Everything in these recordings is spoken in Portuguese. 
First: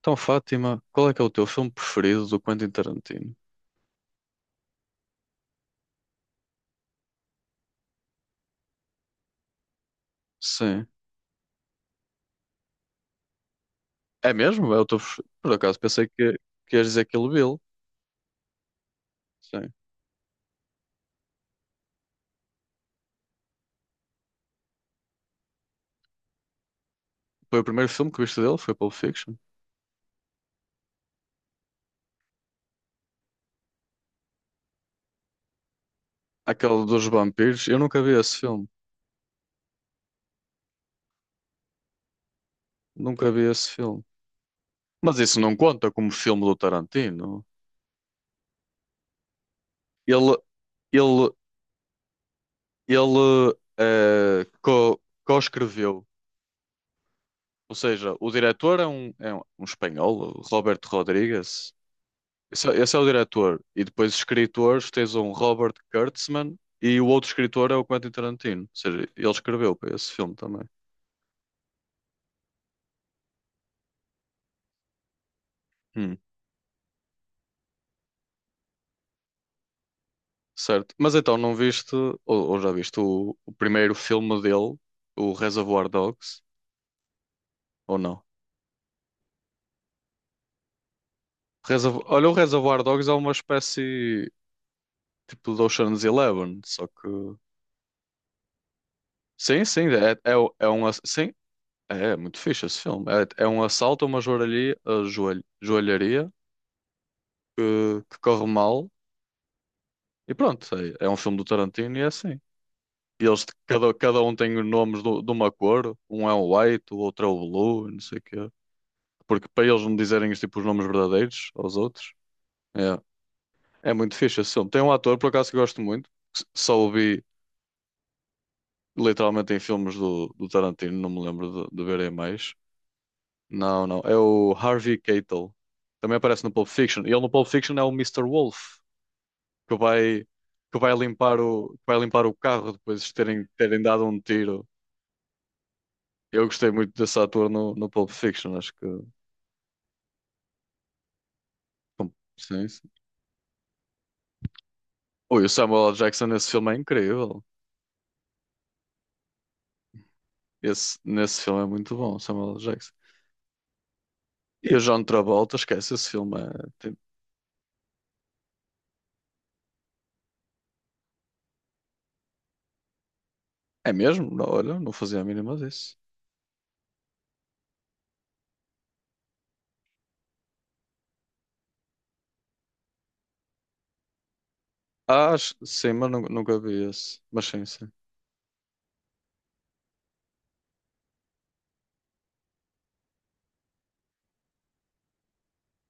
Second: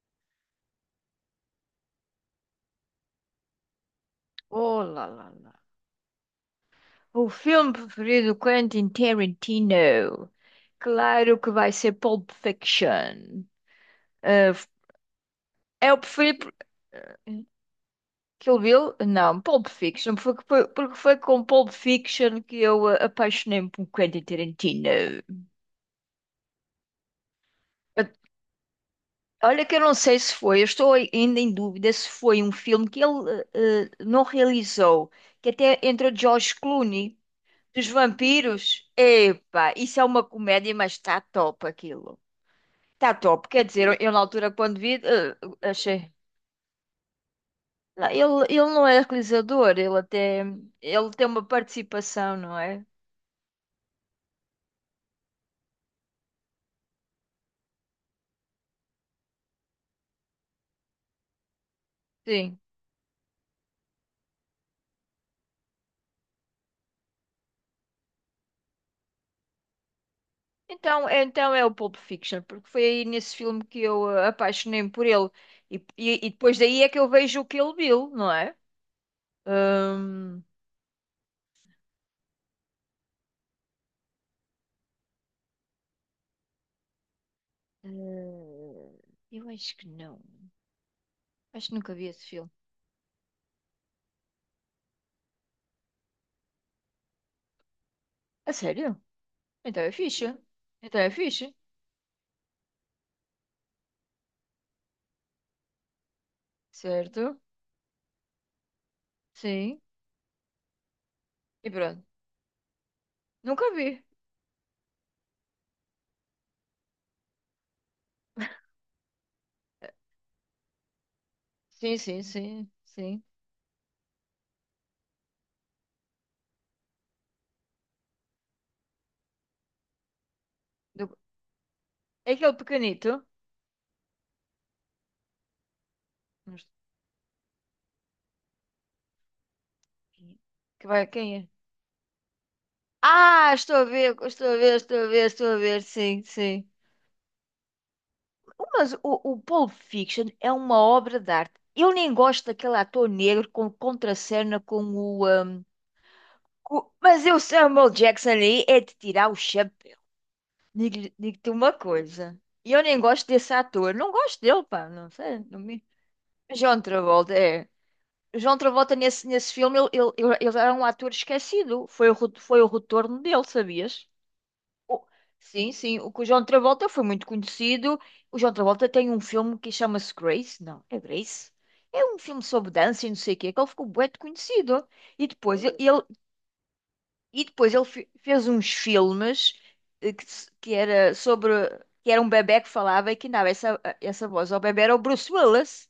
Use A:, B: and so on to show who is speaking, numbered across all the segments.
A: Então, Fátima, qual é que é o teu filme preferido do Quentin Tarantino?
B: Oh, lá, lá, lá. O filme preferido do Quentin Tarantino.
A: Sim.
B: Claro que vai ser Pulp Fiction.
A: É
B: Ah,
A: mesmo? É o teu Por acaso
B: É o
A: pensei
B: preferido.
A: que ias dizer Kill Bill.
B: Kill Bill? Não, Pulp
A: Sim.
B: Fiction. Porque foi com Pulp Fiction que eu apaixonei-me por Quentin Tarantino.
A: Foi o primeiro
B: Ah,
A: filme que viste dele? Foi Pulp Fiction?
B: Olha que eu não sei se foi. Eu estou ainda em dúvida se foi um filme que ele não realizou, que até entrou George
A: Aquele dos
B: Clooney.
A: vampiros? Eu
B: Dos
A: nunca vi esse filme.
B: vampiros? Epa, isso é uma comédia, mas está top aquilo. Está
A: Nunca vi
B: top. Quer
A: esse
B: dizer,
A: filme.
B: eu na altura quando vi,
A: Mas isso não conta como
B: achei.
A: filme do Tarantino.
B: Lá. Ele não é realizador,
A: Ele,
B: ele tem
A: ele,
B: uma participação, não é?
A: ele co-escreveu. Ou seja, o diretor é um espanhol, o Roberto Rodrigues.
B: Sim.
A: Esse é o diretor. E depois, escritores, tens um Robert Kurtzman e o outro escritor é o Quentin Tarantino. Ou seja, ele escreveu para esse filme também.
B: Então é o Pulp Fiction, porque foi aí nesse filme que eu apaixonei-me por ele. E,
A: Hum.
B: e, e depois daí é que eu vejo o Kill Bill, não é? Hum,
A: Certo. Mas então, não viste, ou já viste, o primeiro filme dele, o Reservoir Dogs? Ou não?
B: eh, eu acho que não. Acho que nunca vi esse
A: Olha, o
B: filme.
A: Reservoir Dogs é uma espécie tipo do Ocean's Eleven, só que...
B: A sério?
A: Sim,
B: Então
A: sim,
B: é
A: é, é,
B: fixe.
A: é um...
B: Então é
A: Sim,
B: fixe.
A: é muito fixe esse filme. É um assalto a uma joalharia, a joalharia
B: Certo?
A: que corre mal.
B: Sim.
A: E pronto, é um filme do
B: E
A: Tarantino e
B: pronto.
A: é assim. E eles,
B: Nunca vi.
A: cada um tem os nomes de uma cor, um é o white, o outro é o blue, e não sei o quê. Porque para eles não dizerem tipo, os nomes verdadeiros aos
B: Sim,
A: outros,
B: sim, sim,
A: é,
B: sim.
A: é muito fixe esse filme. Tem um ator, por acaso, que eu gosto muito, que só o vi literalmente em filmes do Tarantino, não
B: Do-
A: me lembro de verem
B: É aquele
A: mais.
B: pequenito.
A: Não, é o Harvey Keitel. Também aparece no
B: Mas-
A: Pulp Fiction. E ele no Pulp Fiction é o Mister Wolf, que vai, que
B: Que
A: vai
B: vai, quem
A: limpar
B: é?
A: que vai limpar o carro depois de
B: Estou
A: terem
B: a
A: dado
B: ver,
A: um
B: estou a
A: tiro.
B: ver, estou a ver, estou a ver, sim,
A: Eu
B: sim.
A: gostei muito desse ator no Pulp Fiction, acho que...
B: Mas o Pulp Fiction é uma obra de arte. Eu
A: bom...
B: nem gosto
A: Sim,
B: daquele
A: sim.
B: ator negro com contracena com o.
A: Ui, o Samuel L. Jackson nesse filme é
B: Mas o
A: incrível.
B: Samuel Jackson aí é de tirar o chapéu.
A: Esse,
B: Digo-
A: nesse
B: digo-te
A: filme é
B: uma
A: muito bom, o
B: coisa.
A: Samuel L.
B: E eu
A: Jackson.
B: nem gosto desse ator. Não gosto dele,
A: E o
B: pá.
A: John
B: Não sei.
A: Travolta,
B: Não me...
A: esquece, esse filme é...
B: John
A: tem-
B: Travolta, é. João Travolta, nesse filme, ele era um ator esquecido. Foi o retorno dele,
A: É
B: sabias?
A: mesmo? Não, olha, não
B: O-
A: fazia a mínima
B: sim,
A: disso.
B: sim. O que o João Travolta foi muito conhecido. O João Travolta tem um filme que chama-se Grace. Não, é Grace. É um filme sobre dança e não sei o quê, que ele ficou bué de conhecido. E depois ele,
A: Sim, mas nunca vi esse.
B: e
A: Mas sim,
B: depois ele
A: sim.
B: fez uns filmes que, que era sobre que era um bebé que falava e que dava essa voz ao bebé era o Bruce Willis.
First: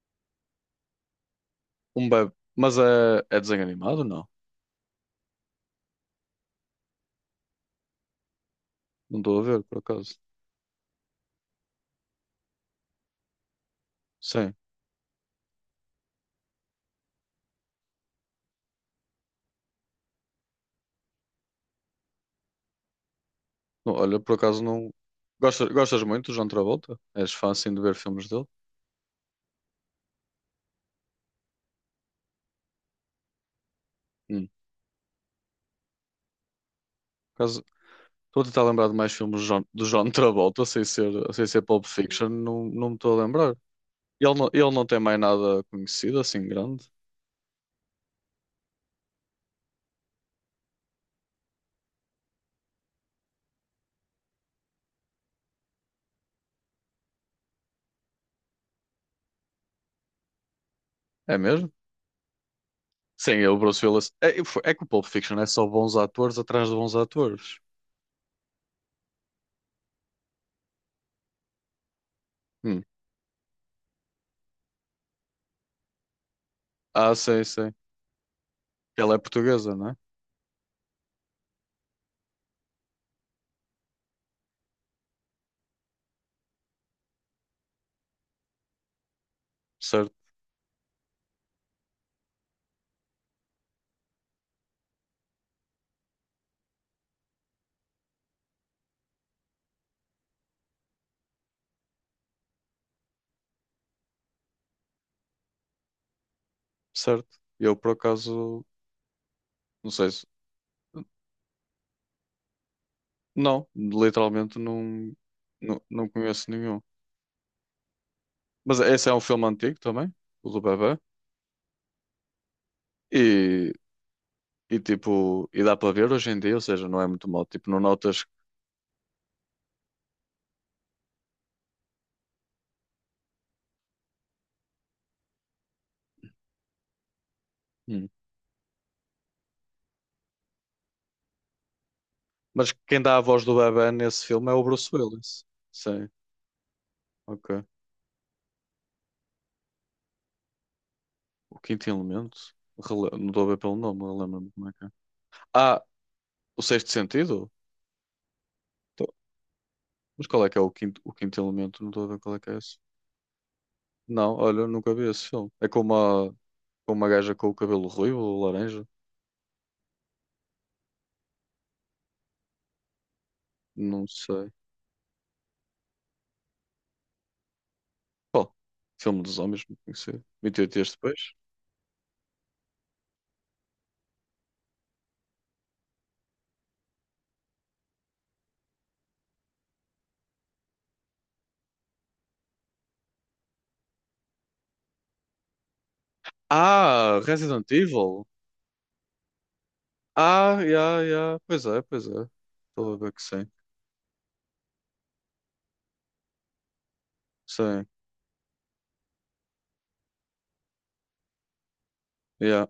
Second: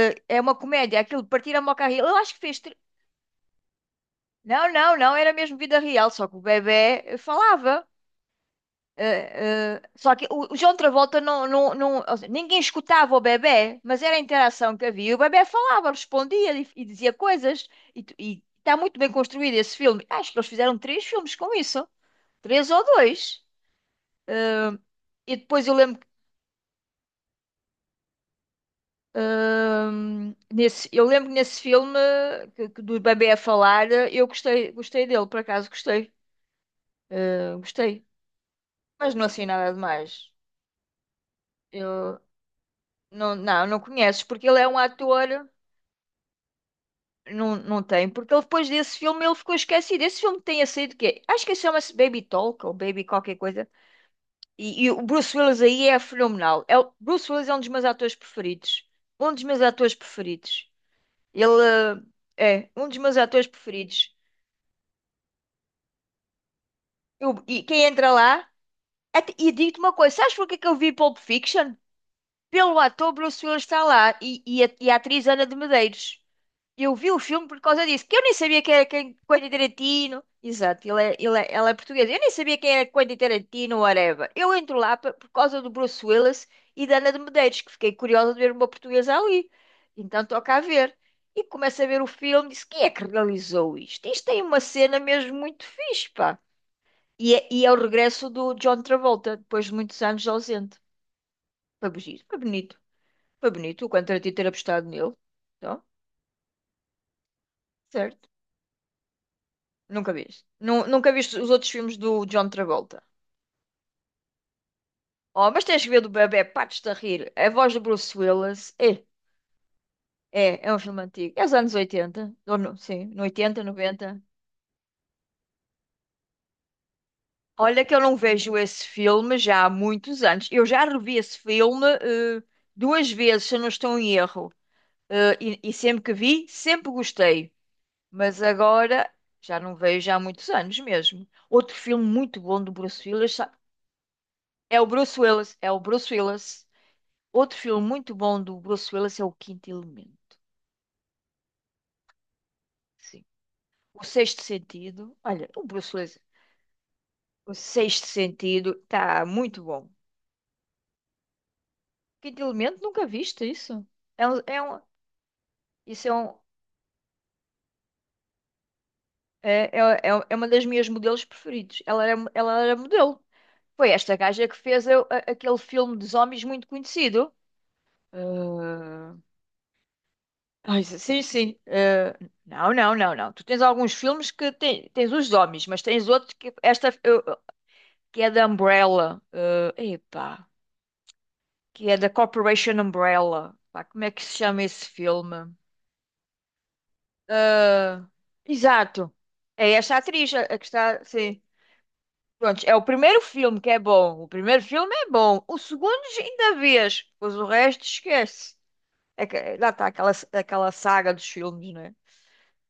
B: É uma comédia, aquilo de partir a moca a rir.
A: Um
B: Eu
A: bebê.
B: acho que fez.
A: Mas é, é desenho animado? Não.
B: Não, não, não, era mesmo vida real, só que o bebé falava.
A: Não estou a ver, por
B: Só
A: acaso.
B: que o João Travolta ou seja, ninguém escutava o bebé, mas era a
A: Sim.
B: interação que havia. O bebé falava, respondia e dizia coisas. E está muito bem construído esse filme. Acho que eles fizeram três filmes com isso, três ou dois.
A: Não, olha, por acaso
B: Ah,
A: não.
B: E depois
A: Gostas,
B: eu lembro
A: gostas
B: que,
A: muito do John Travolta? És fã assim de ver filmes dele?
B: eu lembro que nesse filme que do bebê a falar, eu
A: Hum.
B: gostei, gostei dele, por acaso gostei. Gostei.
A: Estou a tentar lembrar de mais
B: Mas não
A: filmes
B: assim nada
A: do John
B: demais.
A: Travolta, sem ser, sem ser Pulp
B: Eu
A: Fiction, não, não me estou a
B: não,
A: lembrar.
B: não, não conheces, porque ele é
A: Ele
B: um
A: não tem mais
B: ator.
A: nada conhecido assim grande,
B: Não tem, porque ele depois desse filme ele ficou esquecido. Esse filme tenha saído o quê? Acho que chama-se Baby Talk ou Baby qualquer coisa. E o Bruce Willis aí é fenomenal. Bruce Willis é um dos meus atores preferidos. Um dos meus atores preferidos.
A: é mesmo?
B: Ele é um dos meus
A: Sim,
B: atores
A: é o Bruce Willis.
B: preferidos.
A: É, é que o Pulp Fiction é só bons atores atrás de bons atores.
B: E quem entra lá. E digo-te uma coisa: sabes porquê que eu vi Pulp Fiction? Pelo
A: Hum.
B: ator Bruce Willis está lá e a atriz Ana de Medeiros. Eu vi
A: Ah,
B: o
A: sei,
B: filme por
A: sei.
B: causa disso, que eu nem sabia quem era
A: Ela
B: quem,
A: é
B: Quentin
A: portuguesa, não é?
B: Tarantino. Exato, ela é portuguesa. Eu nem sabia quem era Quentin Tarantino, whatever. Eu entro lá por causa do Bruce Willis e da Ana de Medeiros, que fiquei curiosa de ver uma portuguesa ali.
A: Certo,
B: Então toca a ver. E começo a ver o filme, disse, quem é que realizou isto? Isto tem uma cena mesmo muito fixe, pá. E é o regresso do John Travolta, depois de muitos anos ausente. Foi bonito, foi bonito. Foi bonito o Quentin Tarantino ter apostado nele. Então,
A: certo. Eu, por
B: certo.
A: acaso, não sei
B: Nunca
A: se...
B: viste. Nunca viste os outros filmes do John Travolta.
A: Não, literalmente não,
B: Oh, mas
A: não,
B: tens que ver
A: não
B: do bebé
A: conheço nenhum.
B: partes-te a rir. A voz do Bruce Willis.
A: Mas
B: É,
A: esse é um filme antigo também, o do
B: é, é um
A: bebê.
B: filme antigo. É os anos 80. Ou sim, no oitenta
A: E
B: noventa
A: e tipo, e dá para ver hoje em dia, ou seja, não é muito mal. Tipo, não
B: Olha que eu não
A: notas.
B: vejo esse filme já há muitos anos. Eu já revi esse filme duas vezes, se eu não estou em erro. E sempre que vi, sempre gostei.
A: Hum.
B: Mas agora já não vejo há muitos anos mesmo. Outro filme muito bom
A: Mas
B: do
A: quem
B: Bruce
A: dá a
B: Willis,
A: voz do
B: sabe?
A: bebé nesse filme é o
B: É o
A: Bruce
B: Bruce
A: Willis.
B: Willis. É o
A: Sim,
B: Bruce Willis. Outro
A: ok.
B: filme muito bom do Bruce Willis é O Quinto Elemento.
A: O quinto elemento?
B: Sim.
A: Não estou a ver pelo nome,
B: O Sexto
A: relembro-me como é que é.
B: Sentido. Olha, o
A: Ah,
B: Bruce Willis.
A: o sexto sentido?
B: O Sexto Sentido
A: Tô-
B: tá muito bom.
A: Mas qual é que é o quinto elemento? Não estou a ver qual é
B: Quinto
A: que é esse.
B: Elemento, nunca viste isso? É
A: Não,
B: um,
A: olha,
B: é
A: eu
B: um-
A: nunca vi esse filme. É
B: isso é, um,
A: com uma gaja com o cabelo ruivo, ou laranja?
B: é, é, é uma das minhas modelos preferidos. Ela era modelo. Foi
A: Não
B: esta gaja
A: sei.
B: que fez aquele filme de zombies muito conhecido.
A: Qual? Filme dos homens, não conheci. 28
B: Ai,
A: dias
B: sim,
A: depois?
B: sim. Não, não, não, não. Tu tens alguns filmes que tens os zombies, mas tens outros que esta. Que é da Umbrella. Epá, que é da Corporation Umbrella. Pá, como é que se chama esse filme?
A: Ah, Resident
B: Eh,
A: Evil!
B: Exato. É esta atriz a
A: Ah,
B: que
A: yeah,
B: está.
A: yeah.
B: Sim.
A: Pois é, pois é.
B: Pronto, é o
A: Estou a ver
B: primeiro
A: que sim.
B: filme que é bom. O primeiro filme é bom. O segundo ainda vês. Pois o resto
A: Sim,
B: esquece. É que, lá está aquela saga dos filmes, não é?
A: yeah.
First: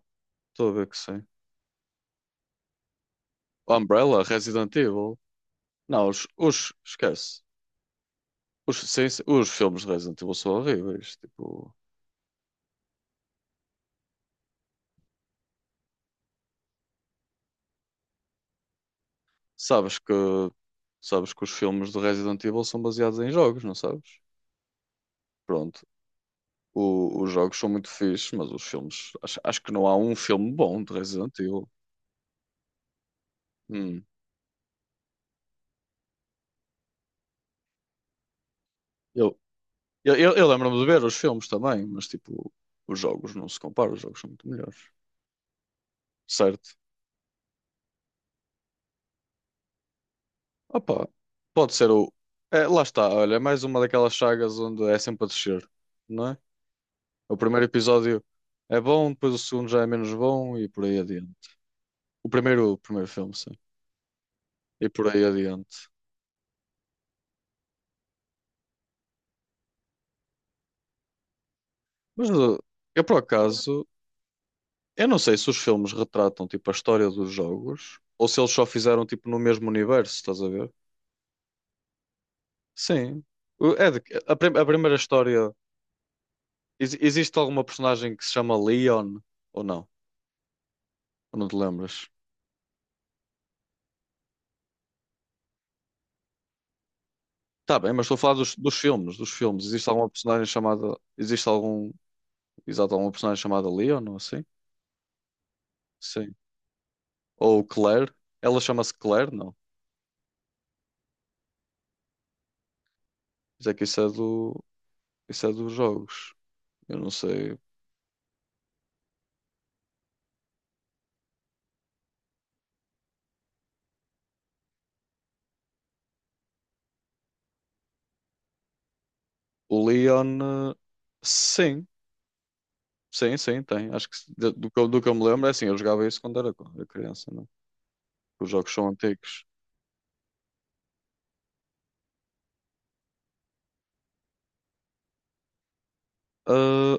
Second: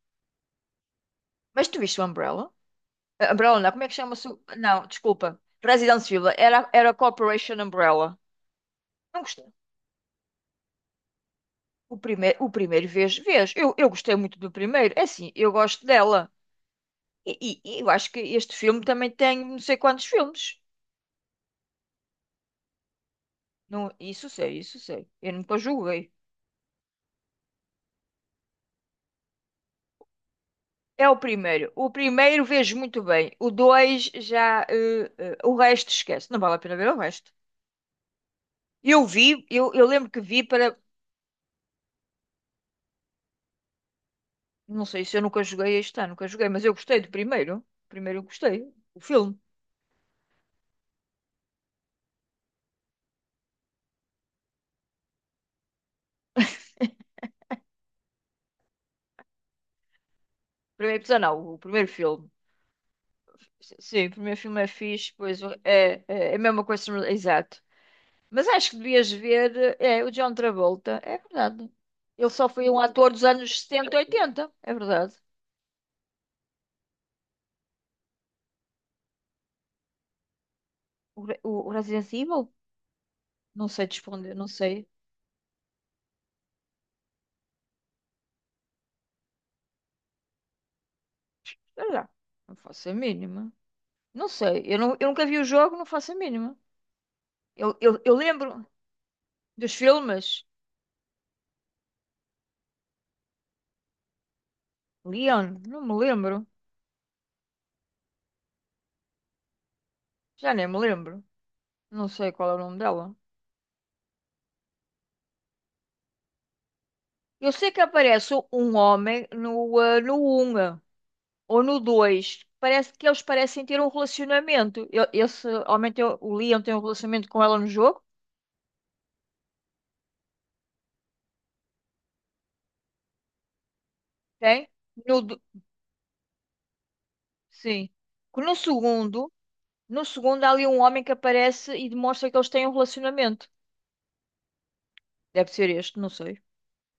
A: Estou a ver que sim.
B: Mas tu viste o Umbrella? Umbrella, não, como é que
A: Umbrella,
B: chama-se?
A: Resident
B: Não,
A: Evil.
B: desculpa. Resident
A: Não,
B: Evil. Era,
A: os
B: era
A: esquece.
B: Corporation Umbrella.
A: Os, sim,
B: Não
A: sim,
B: gostei.
A: os filmes de Resident Evil são horríveis. Tipo,
B: O primeiro vez, vês. Eu gostei muito do primeiro. É assim, eu gosto dela. E eu acho que este filme também tem não sei
A: sabes
B: quantos
A: que,
B: filmes.
A: sabes que os filmes de Resident Evil são baseados em jogos, não
B: Não,
A: sabes?
B: isso sei, isso sei. Eu nunca
A: Pronto.
B: julguei.
A: Os jogos são muito fixes, mas os filmes... Acho, acho que não há um filme bom de
B: É o
A: Resident
B: primeiro.
A: Evil.
B: O primeiro vejo muito bem. O
A: Hum.
B: dois já. O resto esquece. Não vale a pena ver o resto. Eu
A: Eu,
B: vi, eu lembro
A: eu,
B: que
A: eu
B: vi
A: eu
B: para.
A: lembro-me de ver os filmes também, mas tipo, os jogos não se comparam, os jogos são muito melhores.
B: Não sei se eu nunca joguei este ano, nunca joguei, mas
A: Certo?
B: eu gostei do primeiro. Primeiro eu gostei. O filme.
A: Opa, pode ser o... É, lá está, olha, é mais uma daquelas sagas onde é sempre a descer, não é? O primeiro episódio é bom, depois o segundo já é menos bom e por aí
B: Primeiro,
A: adiante.
B: não, o primeiro filme.
A: O primeiro filme, sim.
B: Sim, o primeiro filme é
A: E por
B: fixe,
A: aí
B: pois
A: adiante.
B: é a mesma coisa, exato. Mas acho que devias ver, é, o John Travolta, é verdade.
A: Mas
B: Ele só foi um
A: eu,
B: ator
A: por
B: dos anos
A: acaso,
B: 70 e 80, é
A: eu
B: verdade.
A: não sei se os filmes retratam tipo a história dos jogos ou se eles só fizeram tipo no mesmo universo, estás a ver?
B: O Resident Evil?
A: Sim.
B: Não
A: O-
B: sei
A: É
B: te
A: de-
B: responder,
A: a
B: não
A: a
B: sei.
A: primeira história. Existe alguma personagem que se chama Leon ou não? Ou não te
B: Espera
A: lembras?
B: lá, não faço a mínima. Não sei, eu nunca vi o jogo, não faço a mínima. Eu,
A: Tá bem,
B: eu,
A: mas
B: eu
A: estou a falar
B: lembro
A: dos filmes, dos filmes.
B: dos
A: Existe alguma
B: filmes.
A: personagem chamada... Existe algum... Exato, alguma personagem chamada Leon, não assim?
B: Leon, não me
A: Sim.
B: lembro,
A: Ou Claire. Ela chama-se Claire, não.
B: já nem me lembro. Não sei qual é o nome dela.
A: Mas é que isso é do... Isso é dos jogos. Eu não
B: Eu
A: sei.
B: sei que aparece um homem no 1. Ou no 2 parece que eles parecem ter um relacionamento. Eu, esse homem tem, o Leon tem um relacionamento com ela no jogo,
A: O Leon. eh, Sim, sim, sim, tem. Acho que do,
B: tem?
A: do que eu
B: No,
A: me
B: do-
A: lembro é assim, eu jogava isso quando era era criança, não? é?
B: sim. Que
A: Os
B: No
A: jogos são
B: segundo,
A: antigos.
B: no segundo há ali um homem que aparece e demonstra que eles têm um relacionamento. Deve ser este, não sei.
A: Ah,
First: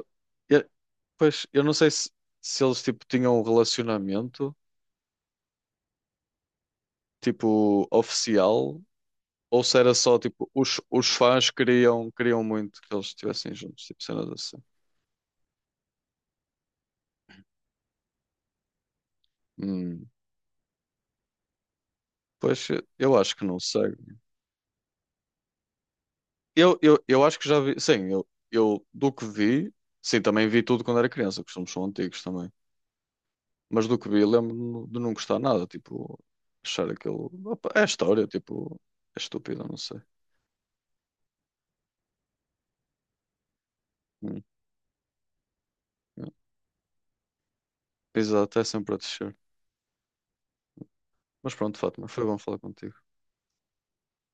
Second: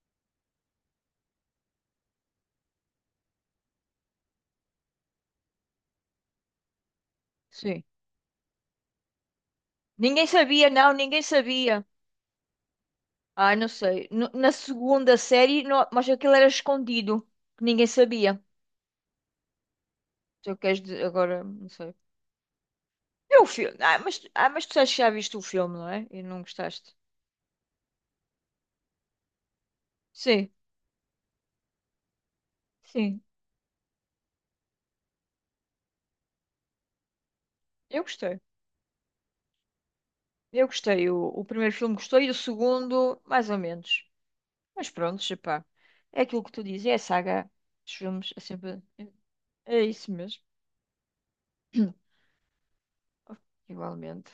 A: eu- pois, eu não sei se, se eles tipo, tinham um relacionamento
B: Sim.
A: tipo oficial. Ou se era só
B: Ninguém
A: tipo,
B: sabia, não,
A: os
B: ninguém
A: fãs
B: sabia.
A: queriam, queriam muito que eles estivessem
B: Não
A: juntos, tipo
B: sei.
A: cenas
B: Na
A: assim.
B: segunda série, mas aquilo era escondido, que ninguém sabia.
A: Hum,
B: Se eu queres dizer, agora, não sei.
A: pois eu acho
B: É
A: que
B: o
A: não
B: filme.
A: sei.
B: Mas tu sabes que já viste o filme, não é? E não
A: Eu,
B: gostaste.
A: eu, eu acho que já vi, sim, eu do que vi, sim, também
B: Sim.
A: vi tudo quando era criança, que somos são antigos também.
B: Sim,
A: Mas do que vi, lembro-me de não gostar nada, tipo, achar aquilo... opa, é
B: eu
A: história,
B: gostei.
A: tipo, é estúpido, não sei.
B: Eu gostei. O primeiro filme gostei, e o segundo, mais ou menos.
A: Hum,
B: Mas pronto, epá. É
A: é.
B: aquilo que tu dizes, é a saga dos filmes, é
A: Exato, é
B: sempre.
A: sempre a descer.
B: É isso mesmo.
A: Mas pronto, Fátima, foi bom falar contigo.
B: Igualmente.